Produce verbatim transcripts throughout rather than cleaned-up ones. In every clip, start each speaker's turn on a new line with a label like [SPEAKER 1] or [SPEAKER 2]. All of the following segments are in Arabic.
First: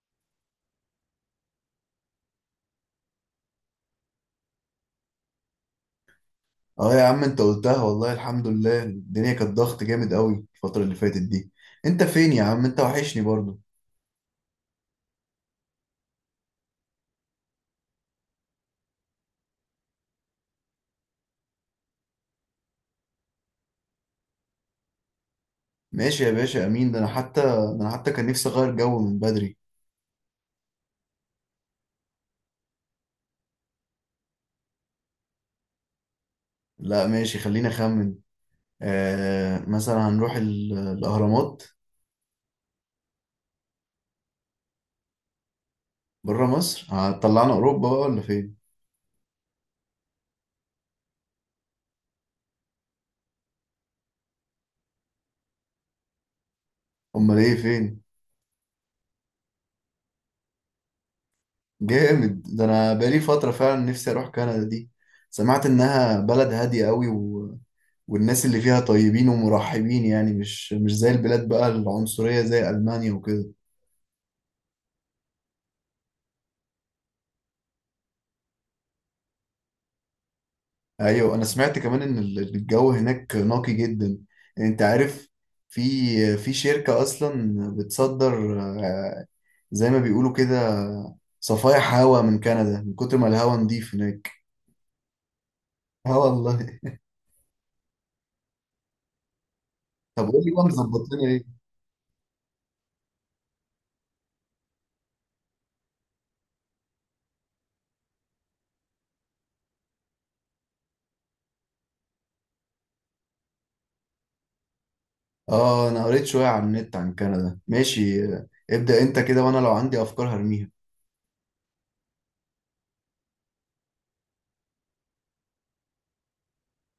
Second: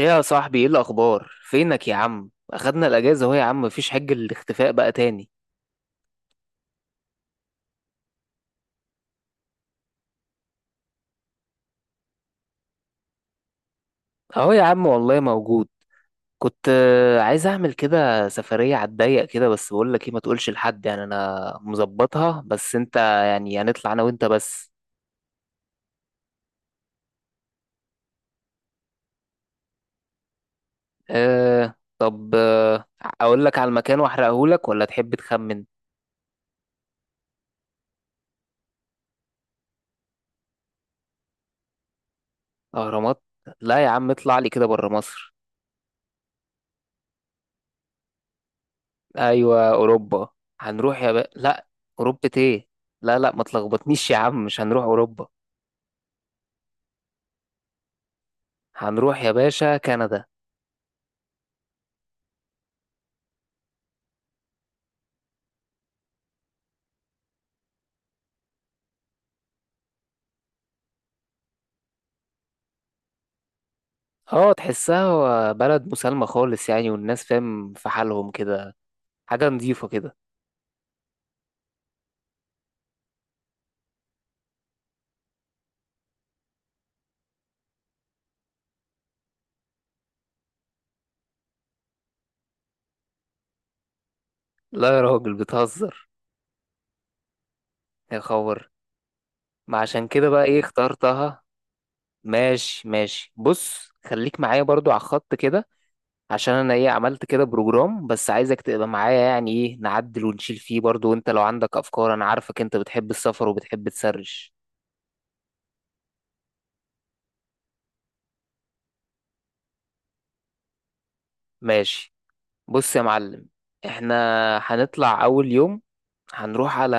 [SPEAKER 1] ايه يا صاحبي، ايه الاخبار؟ فينك يا عم؟ اخدنا الاجازه اهو يا عم، مفيش حج، الاختفاء بقى تاني.
[SPEAKER 2] اه يا عم، انت قلتها. والله الحمد لله، الدنيا كانت ضغط جامد قوي الفترة اللي فاتت دي. انت فين يا عم؟ انت وحشني برضو.
[SPEAKER 1] اهو يا عم والله موجود. كنت آه، عايز اعمل كده سفريه على الضيق كده، بس بقول لك ايه، ما تقولش لحد، يعني انا مظبطها بس انت، يعني هنطلع انا وانت بس.
[SPEAKER 2] ماشي يا باشا، امين. ده انا حتى ده انا حتى كان نفسي اغير جو من بدري.
[SPEAKER 1] أه، طب، آه، اقول لك على المكان واحرقه لك، ولا تحب تخمن؟
[SPEAKER 2] لا، ماشي، خلينا اخمن. آه مثلا هنروح ال- الاهرامات.
[SPEAKER 1] اهرامات. لا يا عم، اطلع لي كده بره مصر.
[SPEAKER 2] بره مصر؟ هتطلعنا اوروبا بقى ولا فين؟
[SPEAKER 1] ايوه، اوروبا. هنروح يا بقى، لا. اوروبا ايه؟ لا، لا، ما تلخبطنيش يا عم، مش هنروح اوروبا.
[SPEAKER 2] امال ايه، فين؟
[SPEAKER 1] هنروح يا باشا كندا.
[SPEAKER 2] جامد، ده انا بقالي فترة فعلا نفسي اروح كندا دي. سمعت انها بلد هادية قوي، والناس اللي فيها طيبين ومرحبين، يعني مش مش زي البلاد بقى العنصرية زي ألمانيا وكده.
[SPEAKER 1] اه، تحسها بلد مسالمة خالص يعني، والناس فاهم في حالهم كده. حاجة نظيفة كده.
[SPEAKER 2] أيوة، أنا سمعت كمان إن ال- الجو هناك نقي جدا. أنت عارف، في في شركة أصلا بتصدر، آه، زي ما بيقولوا كده، صفايح هوا من كندا، من كتر ما الهوا نضيف هناك.
[SPEAKER 1] لا يا راجل، بتهزر.
[SPEAKER 2] اه والله.
[SPEAKER 1] يا خبر. ما عشان
[SPEAKER 2] طب
[SPEAKER 1] كده بقى
[SPEAKER 2] قول لي
[SPEAKER 1] ايه
[SPEAKER 2] بقى، مظبط لنا
[SPEAKER 1] اخترتها.
[SPEAKER 2] ايه؟
[SPEAKER 1] ماشي، ماشي، بص خليك معايا برضو على الخط كده. عشان انا ايه عملت كده بروجرام، بس عايزك تبقى معايا، يعني ايه نعدل ونشيل فيه برضو، وانت لو عندك افكار انا عارفك انت بتحب السفر وبتحب تسرش.
[SPEAKER 2] اه، انا قريت شويه عن النت عن كندا. ماشي، آه، ابدأ انت كده، وانا لو عندي افكار هرميها.
[SPEAKER 1] ماشي. بص يا معلم. احنا هنطلع اول يوم، هنروح على،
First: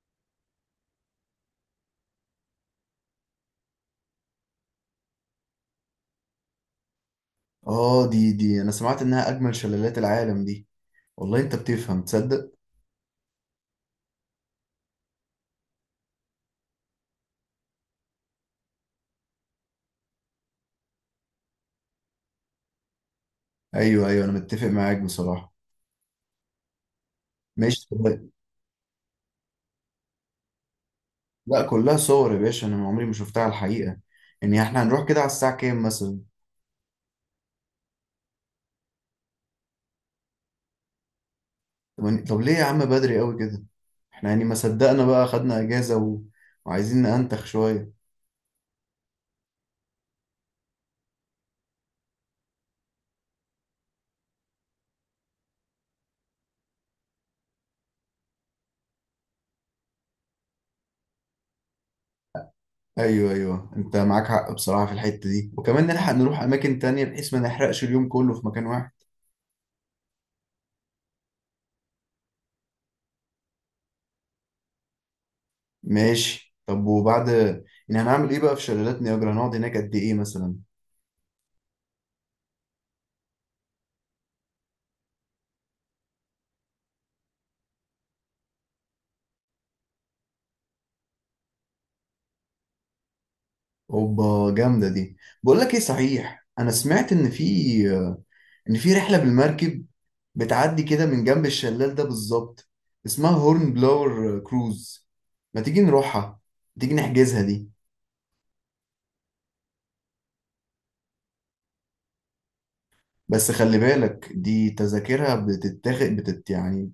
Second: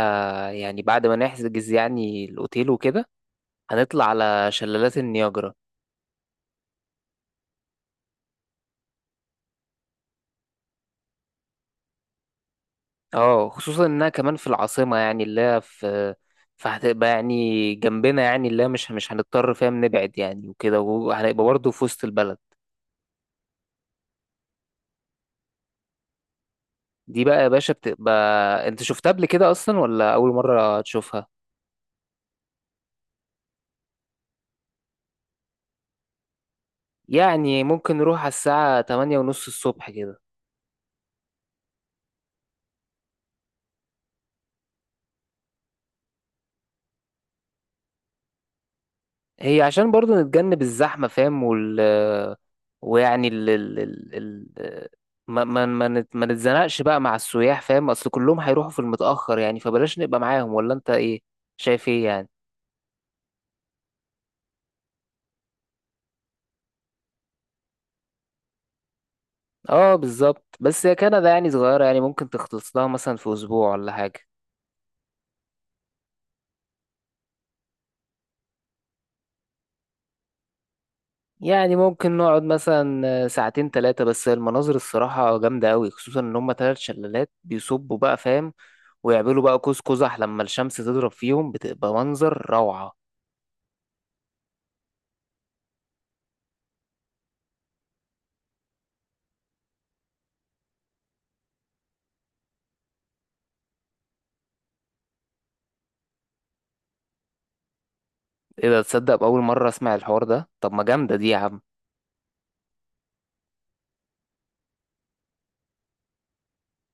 [SPEAKER 1] يعني بعد ما نحجز يعني الأوتيل وكده، هنطلع على شلالات النياجرا.
[SPEAKER 2] اه. دي دي انا سمعت انها اجمل شلالات العالم دي. والله انت بتفهم، تصدق؟
[SPEAKER 1] اه، خصوصا إنها كمان في العاصمة، يعني اللي هي في، فهتبقى يعني جنبنا، يعني اللي هي مش مش هنضطر فاهم نبعد يعني وكده، وهنبقى برضه في وسط البلد.
[SPEAKER 2] ايوه، ايوه، انا متفق معاك بصراحه.
[SPEAKER 1] دي بقى يا باشا
[SPEAKER 2] ماشي. طب-
[SPEAKER 1] بتبقى، انت شفتها قبل كده أصلا ولا أول مرة تشوفها؟
[SPEAKER 2] لا، كلها صور يا باشا، انا عمري ما شفتها على الحقيقه. يعني احنا هنروح كده على الساعه كام مثلا؟
[SPEAKER 1] يعني ممكن نروح على الساعة تمانية ونص الصبح كده.
[SPEAKER 2] طب طب ليه يا عم بدري قوي كده؟ احنا يعني ما صدقنا بقى، خدنا اجازه و... وعايزين ننتخ شويه.
[SPEAKER 1] هي عشان برضو نتجنب الزحمة فاهم، وال ويعني ال ال ال ال ما ما ما نت- ما نتزنقش بقى مع السياح، فاهم، اصل كلهم هيروحوا في المتأخر يعني، فبلاش نبقى معاهم، ولا انت ايه شايف ايه يعني؟
[SPEAKER 2] ايوه، ايوه، انت معاك حق بصراحه في الحته دي، وكمان نلحق نروح اماكن تانية بحيث ما نحرقش اليوم كله في مكان واحد.
[SPEAKER 1] اه بالظبط، بس هي كندا يعني صغيرة، يعني ممكن تخلص لها مثلا في اسبوع ولا حاجة.
[SPEAKER 2] ماشي. طب وبعد يعني هنعمل ايه بقى في شلالات نياجرا؟ هنقعد هناك قد ايه مثلا؟
[SPEAKER 1] يعني ممكن نقعد مثلا ساعتين ثلاثة، بس المناظر الصراحة جامدة أوي، خصوصا إن هما تلات شلالات بيصبوا بقى فاهم، ويعملوا بقى قوس قزح لما الشمس تضرب فيهم بتبقى منظر روعة.
[SPEAKER 2] اوبا، جامده دي. بقول لك ايه صحيح، انا سمعت ان في ان في رحله بالمركب بتعدي كده من جنب الشلال ده بالظبط، اسمها هورن بلاور كروز. ما تيجي نروحها؟ تيجي نحجزها دي؟
[SPEAKER 1] ايه ده؟ تصدق بأول مرة اسمع الحوار ده، طب ما جامدة دي يا عم.
[SPEAKER 2] بس خلي بالك، دي تذاكرها بتتاخد بتت يعني،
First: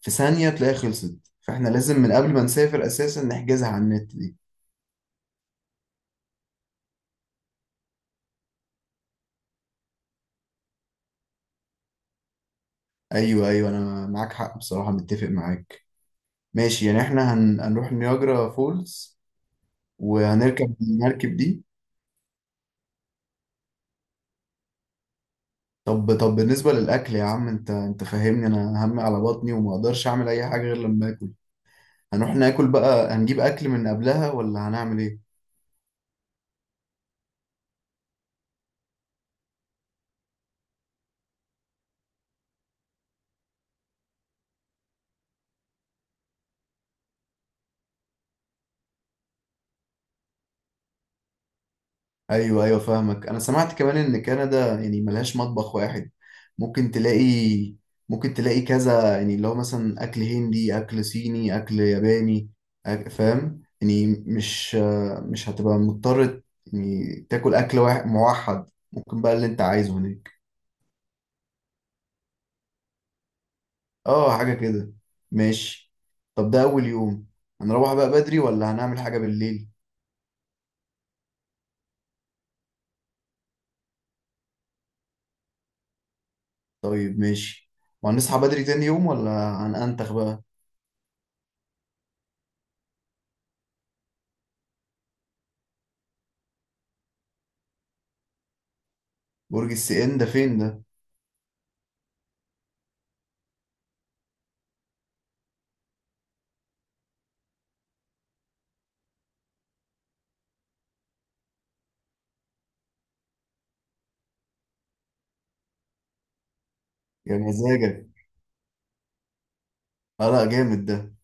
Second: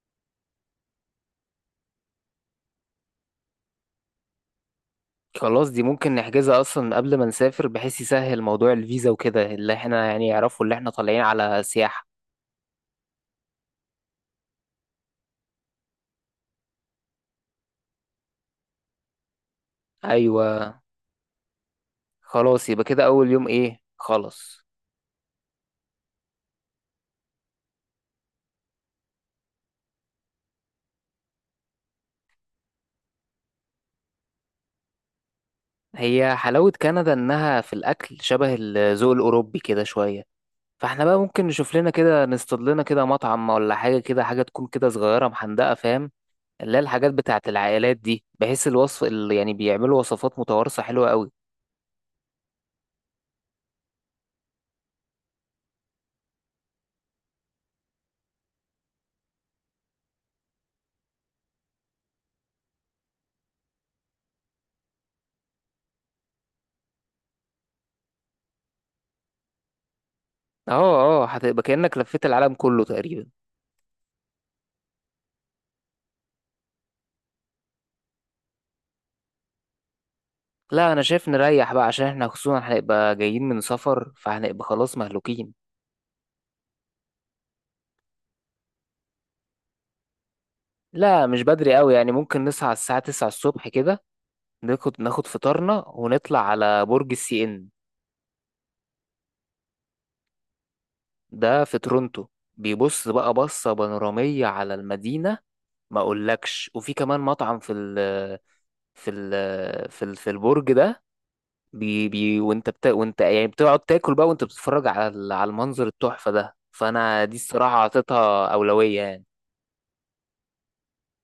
[SPEAKER 2] في ثانيه تلاقي خلصت، فاحنا لازم من قبل ما نسافر اساسا نحجزها على النت دي.
[SPEAKER 1] خلاص، دي ممكن نحجزها اصلا قبل ما نسافر، بحيث يسهل موضوع الفيزا وكده، اللي احنا يعني يعرفوا اللي احنا طالعين على سياحة.
[SPEAKER 2] ايوه، ايوه، انا معاك حق بصراحه، متفق معاك. ماشي، يعني احنا هن... هنروح نياجرا فولز وهنركب
[SPEAKER 1] ايوه.
[SPEAKER 2] المركب دي.
[SPEAKER 1] خلاص يبقى كده اول يوم ايه، خلاص.
[SPEAKER 2] طب طب بالنسبة للأكل يا عم، أنت أنت فاهمني، أنا همي على بطني وما أقدرش أعمل أي حاجة غير لما آكل. هنروح ناكل بقى، هنجيب أكل من قبلها ولا هنعمل إيه؟
[SPEAKER 1] هي حلاوة كندا انها في الاكل شبه الذوق الاوروبي كده شوية، فاحنا بقى ممكن نشوف لنا كده، نصطاد لنا كده مطعم ولا حاجة، كده حاجة تكون كده صغيرة محندقة فاهم، اللي هي الحاجات بتاعت العائلات دي، بحيث الوصف اللي يعني بيعملوا وصفات متوارثة حلوة قوي.
[SPEAKER 2] أيوه، أيوه، فاهمك. أنا سمعت كمان إن كندا يعني ملهاش مطبخ واحد. ممكن تلاقي ممكن تلاقي كذا، يعني اللي هو مثلا أكل هندي، أكل صيني، أكل ياباني. أك- فاهم؟ يعني مش مش هتبقى مضطر يعني تاكل أكل واحد موحد، ممكن بقى اللي أنت عايزه هناك.
[SPEAKER 1] اه، اه، هتبقى كأنك لفيت العالم كله تقريبا.
[SPEAKER 2] اه، حاجة كده. ماشي. طب ده أول يوم، هنروح بقى بدري ولا هنعمل حاجة بالليل؟
[SPEAKER 1] لا، انا شايف نريح بقى، عشان احنا خصوصا هنبقى جايين من سفر، فهنبقى خلاص مهلوكين.
[SPEAKER 2] طيب، ماشي. وهنصحى بدري تاني يوم ولا هنأنتخ بقى؟
[SPEAKER 1] لا مش بدري قوي يعني، ممكن نصحى على الساعة تسعة الصبح كده. ناخد ناخد فطارنا ونطلع على برج السي ان.
[SPEAKER 2] برج السي ان ده فين ده؟
[SPEAKER 1] ده في تورونتو. بيبص بقى بصة بانورامية على المدينة، ما اقولكش، وفي كمان مطعم في ال في ال في ال في البرج ده. بي بي وانت بت... وانت يعني بتقعد تاكل بقى، وانت بتتفرج على ال- على المنظر التحفة ده، فانا دي
[SPEAKER 2] يا
[SPEAKER 1] الصراحة
[SPEAKER 2] مزاجك.
[SPEAKER 1] اعطيتها أولوية يعني.
[SPEAKER 2] اه لا، جامد ده.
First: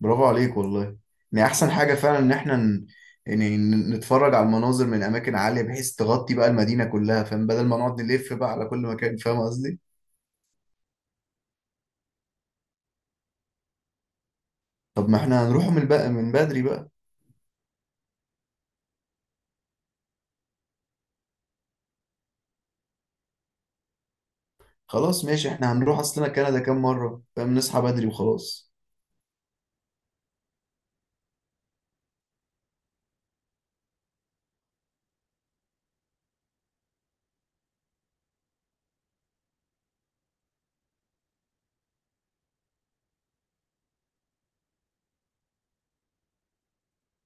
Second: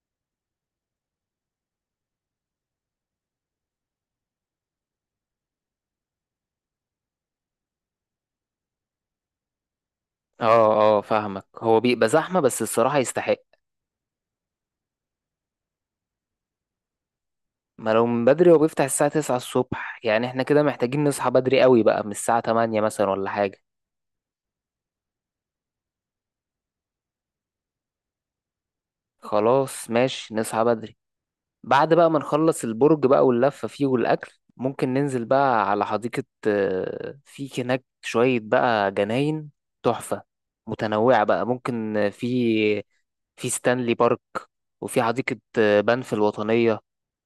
[SPEAKER 2] برافو عليك والله. يعني أحسن حاجة فعلا إن احنا ن- يعني ن- نتفرج على المناظر من أماكن عالية بحيث تغطي بقى المدينة كلها، فاهم، بدل ما نقعد نلف بقى على كل مكان، فاهم قصدي.
[SPEAKER 1] اه، اه، فاهمك، هو بيبقى زحمة بس الصراحة يستحق.
[SPEAKER 2] طب ما احنا هنروح من بقى من بدري بقى؟
[SPEAKER 1] ما لو من بدري، هو بيفتح الساعة تسعة الصبح، يعني احنا كده محتاجين نصحى بدري قوي بقى من الساعة تمانية مثلا ولا حاجة.
[SPEAKER 2] خلاص، ماشي، احنا هنروح. أصلنا كندا كام مرة فاهم، نصحى بدري وخلاص.
[SPEAKER 1] خلاص ماشي نصحى بدري. بعد بقى ما نخلص البرج بقى واللفة فيه والأكل، ممكن ننزل بقى على حديقة، آه، في هناك شوية بقى جناين تحفة متنوعة بقى، ممكن آه، في في ستانلي بارك، وفي حديقة آه، بنف الوطنية،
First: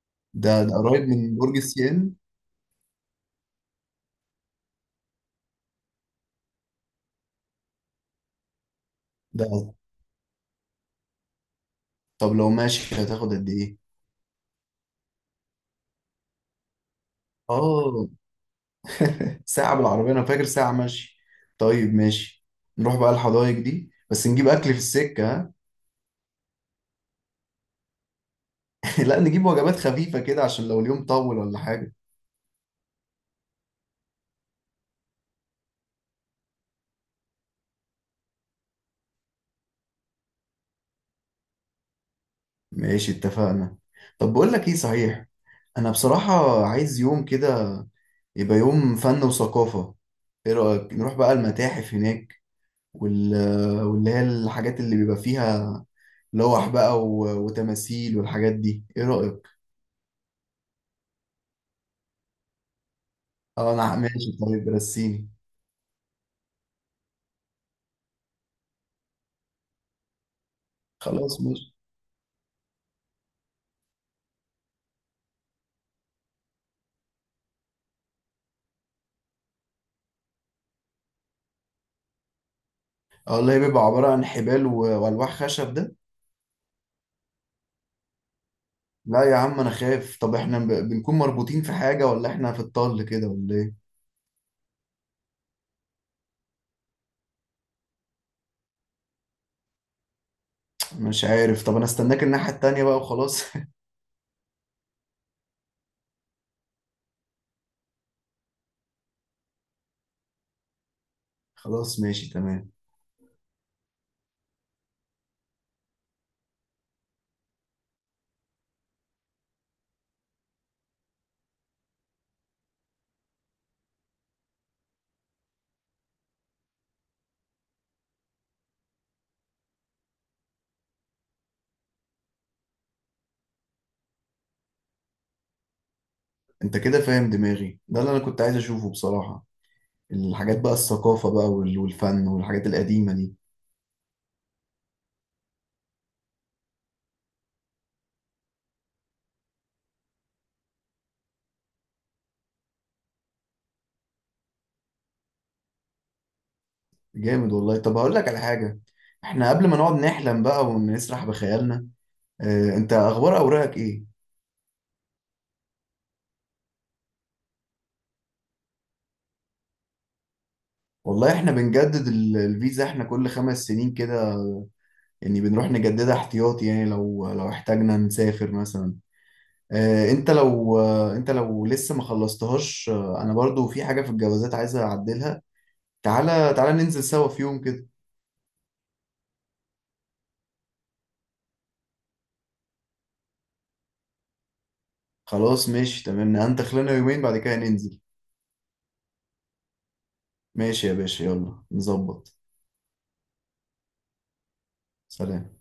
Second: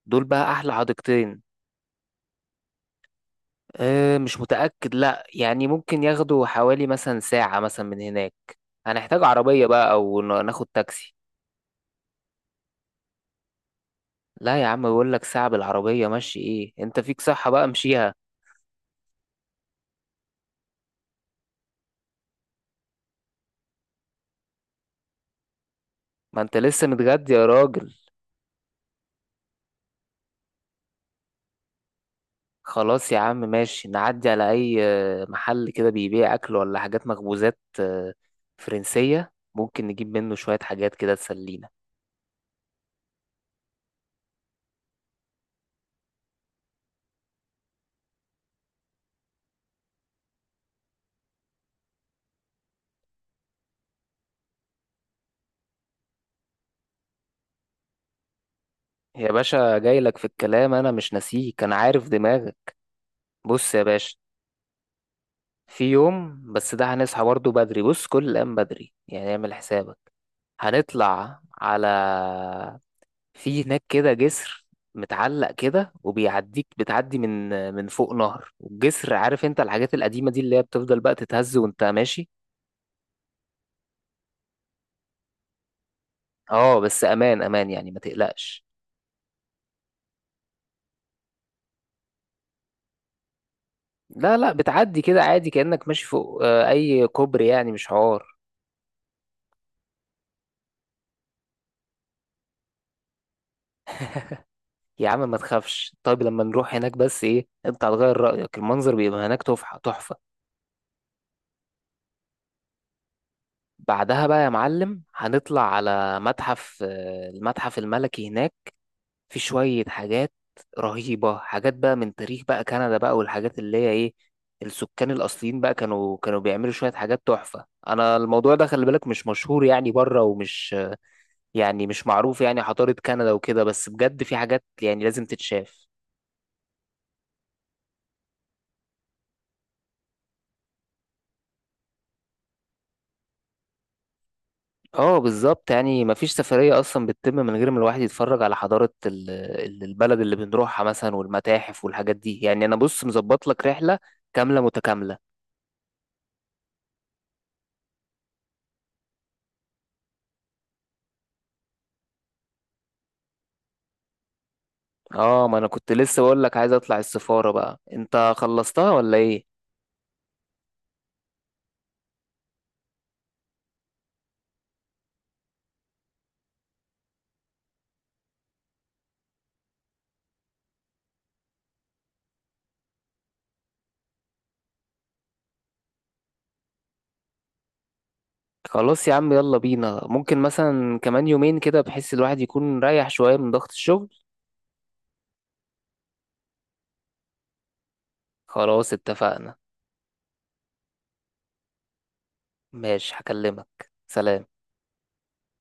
[SPEAKER 1] دول بقى
[SPEAKER 2] ده
[SPEAKER 1] أحلى
[SPEAKER 2] ده قريب من
[SPEAKER 1] حديقتين.
[SPEAKER 2] برج السي ان
[SPEAKER 1] أه مش متأكد، لأ يعني ممكن ياخدوا حوالي مثلا ساعة مثلا من هناك. هنحتاج
[SPEAKER 2] ده؟
[SPEAKER 1] عربية بقى، أو ن- ناخد تاكسي.
[SPEAKER 2] طب لو ماشي هتاخد قد ايه؟
[SPEAKER 1] لا يا عم، بقول لك ساعة بالعربية ماشي، إيه، أنت فيك صحة بقى
[SPEAKER 2] اه.
[SPEAKER 1] مشيها.
[SPEAKER 2] ساعة بالعربية، انا فاكر ساعة ماشي. طيب، ماشي. نروح بقى الحدائق دي، بس نجيب اكل في السكة. ها؟
[SPEAKER 1] ما انت لسه متغدي يا راجل.
[SPEAKER 2] لا، نجيب وجبات خفيفة كده عشان لو اليوم طول ولا حاجة.
[SPEAKER 1] خلاص يا عم ماشي، نعدي على اي آه، محل كده بيبيع اكل، ولا حاجات مخبوزات آه، فرنسية، ممكن نجيب منه شوية حاجات كده تسلينا.
[SPEAKER 2] ماشي، اتفقنا. طب بقول لك ايه صحيح، انا بصراحة عايز يوم كده يبقى يوم فن وثقافة. ايه رأيك نروح بقى المتاحف هناك وال... واللي هي الحاجات اللي بيبقى فيها، لوح بقى و... وتماثيل والحاجات دي، ايه
[SPEAKER 1] يا
[SPEAKER 2] رأيك؟
[SPEAKER 1] باشا جاي لك في الكلام، انا مش ناسيك، انا عارف دماغك.
[SPEAKER 2] اه
[SPEAKER 1] بص يا
[SPEAKER 2] انا
[SPEAKER 1] باشا.
[SPEAKER 2] ماشي، طيب رسيني.
[SPEAKER 1] في يوم، بس ده هنصحى برضه بدري، بص كل الأيام بدري يعني اعمل حسابك. هنطلع
[SPEAKER 2] خلاص ماشي.
[SPEAKER 1] على، في هناك كده جسر متعلق كده وبيعديك، بتعدي من آه، من فوق نهر، والجسر، عارف انت الحاجات القديمة دي اللي هي بتفضل بقى تتهز وانت ماشي.
[SPEAKER 2] اه والله، بيبقى عبارة عن حبال و... والواح خشب ده.
[SPEAKER 1] اه بس امان امان يعني، ما تقلقش.
[SPEAKER 2] لا يا عم انا خايف، طب احنا ب... بنكون مربوطين في حاجة ولا احنا في الطل كده ولا ايه؟
[SPEAKER 1] لا، لا، بتعدي كده عادي كأنك ماشي فوق آه، اي كوبري، يعني مش حوار.
[SPEAKER 2] مش عارف، طب انا استناك الناحية التانية بقى وخلاص.
[SPEAKER 1] يا عم ما تخافش، طيب لما نروح هناك بس ايه انت هتغير رأيك، المنظر بيبقى هناك تحفة تحفة.
[SPEAKER 2] خلاص ماشي تمام.
[SPEAKER 1] بعدها بقى يا معلم، هنطلع على متحف آه، المتحف الملكي هناك. في شوية حاجات رهيبة، حاجات بقى من تاريخ بقى كندا بقى، والحاجات اللي هي ايه، السكان الأصليين بقى كانوا كانوا بيعملوا شوية حاجات تحفة. أنا الموضوع ده خلي بالك مش مشهور يعني بره، ومش يعني مش معروف يعني حضارة كندا وكده، بس بجد في حاجات يعني لازم تتشاف.
[SPEAKER 2] انت كده فاهم دماغي، ده اللي انا كنت عايز اشوفه بصراحة. الحاجات بقى، الثقافة بقى وال... والفن والحاجات القديمة دي.
[SPEAKER 1] اه بالظبط يعني، مفيش سفرية أصلا بتتم من غير ما الواحد يتفرج على حضارة ال- ال- البلد اللي بنروحها مثلا، والمتاحف والحاجات دي يعني، أنا بص مظبط لك رحلة كاملة متكاملة.
[SPEAKER 2] جامد والله. طب هقول لك على حاجة، احنا قبل ما نقعد نحلم بقى ونسرح بخيالنا، آه، انت اخبار اوراقك ايه؟
[SPEAKER 1] اه، ما أنا كنت لسه بقول لك عايز أطلع السفارة بقى، أنت خلصتها ولا إيه؟
[SPEAKER 2] والله احنا بنجدد ال- الفيزا احنا كل خمس سنين كده، يعني بنروح نجددها احتياطي، يعني لو لو احتاجنا نسافر مثلا. آه، انت لو آه، انت لو لسه ما خلصتهاش، آه، انا برضو في حاجة في الجوازات عايز اعدلها. تعالى تعالى، ننزل سوا في يوم كده.
[SPEAKER 1] خلاص يا عم يلا بينا، ممكن مثلا كمان يومين كده، بحيث الواحد يكون رايح شوية من ضغط الشغل.
[SPEAKER 2] خلاص ماشي تمام، انت خلينا يومين بعد كده ننزل.
[SPEAKER 1] خلاص اتفقنا.
[SPEAKER 2] ماشي يا باشا، يلا نظبط.
[SPEAKER 1] ماشي هكلمك. سلام.
[SPEAKER 2] سلام.